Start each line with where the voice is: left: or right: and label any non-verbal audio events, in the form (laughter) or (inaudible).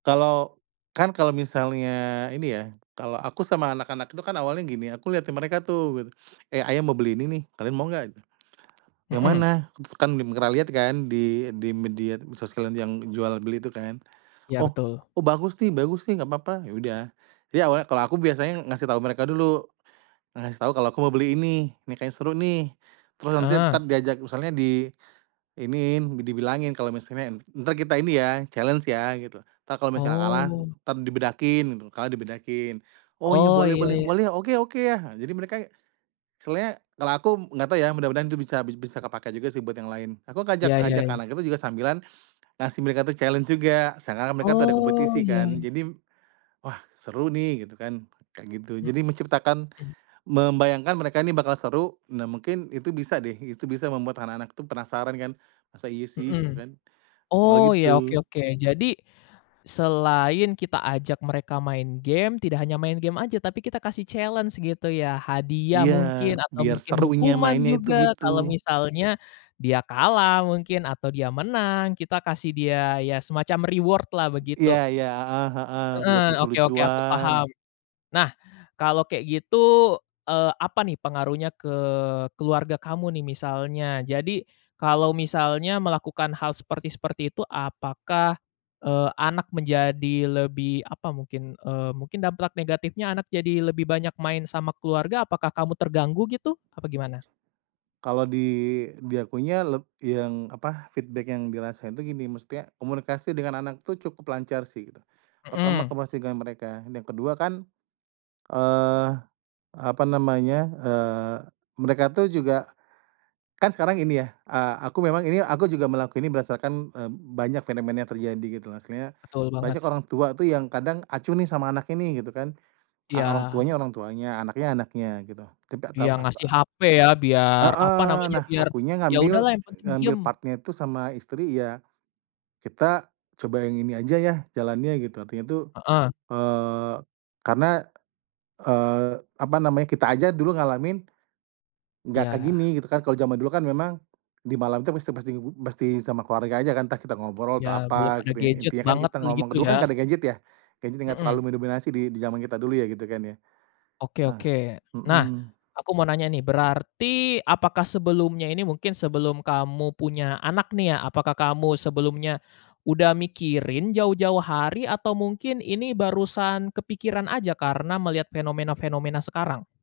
right: Kalau, kan kalo misalnya ini ya kalo aku sama anak-anak itu kan awalnya gini aku lihatin mereka tuh gitu, "Eh, ayah mau beli ini nih kalian mau gak?" "Yang
left: Mhm.
right: mana?" Kan (unintelligible) lihat kan di di media sosial yang jual beli itu kan,
left: Ya
right: oh
left: betul.
right: "oh bagus nih bagus nih gapapa" ya udah jadi awalnya kalau aku biasanya ngasih tahu mereka dulu, ngasih tahu kalau aku mau beli ini ini kayaknya seru nih, terus nanti
left: Heeh.
right: tetep diajak misalnya diiniin dibilangin kalau misalnya, "entar kita ini ya challenge ya gitu entar kalau misalnya kalah
left: Oh.
right: entar dibedakin" gitu kalah dibedakin, "oh ya
left: Oh
right: boleh
left: iya
right: boleh
left: iya.
right: boleh oke oke yah" nah jadi mereka, soalnya kalau aku gak tau ya mudah-mudahan itu bisa bi bisa kepake juga sih buat yang lain aku ngajak
left: Iya
right: ngajak
left: iya.
right: anak itu juga sambilan, ngasih mereka tuh challenge juga seakan-akan mereka tuh ada
left: Oh
right: kompetisi kan
left: ya.
right: jadi, wah seru nih gitu kan kayak gitu jadi menciptakan,
left: Mhm.
right: membayangkan mereka ini bakal seru nah mungkin itu bisa deh itu bisa membuat anak-anak tuh penasaran kan, masa iya sih? Gitu
left: Mhm,
right: kan, awalnya
left: oh ya oke
right: gitu.
left: oke jadi, selain kita ajak mereka main game tidak hanya main game aja tapi kita kasih challenge gitu ya hadiah
right: Iya
left: mungkin atau
right: biar
left: mungkin
right: serunya
left: hukuman
right: mainnya itu
left: juga
right: gitu.
left: kalau misalnya, dia kalah mungkin atau dia menang kita kasih dia ya semacam reward-lah
right: Iya
left: begitu,
right: iya, heeh heeh,
left: (sniffs)
right: reward
left: heeh, oke oke aku
right: lucu-lucuan.
left: paham, nah kalau kayak gitu, eee, apa nih pengaruhnya ke keluarga kamu nih misalnya jadi kalau misalnya melakukan hal seperti seperti itu apakah, eee, anak menjadi lebih apa mungkin, eee, mungkin dampak negatifnya anak jadi lebih banyak main sama keluarga apakah kamu terganggu gitu? Apa gimana?
right: Kalau di di akunya leb yang apa feedback yang dirasain itu gini maksudnya komunikasi dengan anak itu cukup lancar sih gitu, pertama
left: Mhm.
right: komunikasi dengan mereka yang kedua kan, eee, apa namanya, eee, mereka tuh juga, kan sekarang ini ya, eee, aku memang ini aku juga melakukan ini berdasarkan, eee, banyak fenomena yang terjadi gitu kan maksudnya
left: Betul banget.
right: banyak orang tua tuh yang kadang acuh nih sama anaknya nih gitu kan, orang
left: Yang
right: tuanya orang tuanya anaknya anaknya gitu tidak tahu
left: Dia ngasih
right: apa
left: hape ya biar apa
right: Heeh,
left: namanya
right: nah
left: biar,
right: akunya
left: ya
right: ngambil
left: udahlah yang penting
right: ngambil
left: diem.
right: part-nya itu sama istri ya, kita coba yang ini aja ya jalannya gitu artinya tuh,
left: Heeh.
right: eee, karena, eee, apa namanya kita aja dulu ngalamin, gak kayak
left: Iya.
right: gini gitu kan kalau zaman dulu kan memang, di malam itu pasti pasti pasti sama keluarga aja kan entah kita ngobrol
left: Iya
right: atau
left: belum
right: apa
left: ada
right: gitu
left: gadget
right: intinya kan
left: banget
right: kita
left: tuh
right: ngomong
left: gitu
right: dulu
left: ya.
right: kan gak ada gadget ya? Gadget gak
left: Mhm.
right: terlalu mendominasi di di zaman kita dulu ya gitu kan ya,
left: Oke
right: nah,
left: oke nah,
right: mhm.
left: aku mau nanya nih berarti apakah sebelumnya ini mungkin sebelum kamu punya anak nih ya apakah kamu sebelumnya, udah mikirin jauh-jauh hari atau mungkin ini barusan kepikiran aja karena melihat fenomena-fenomena sekarang?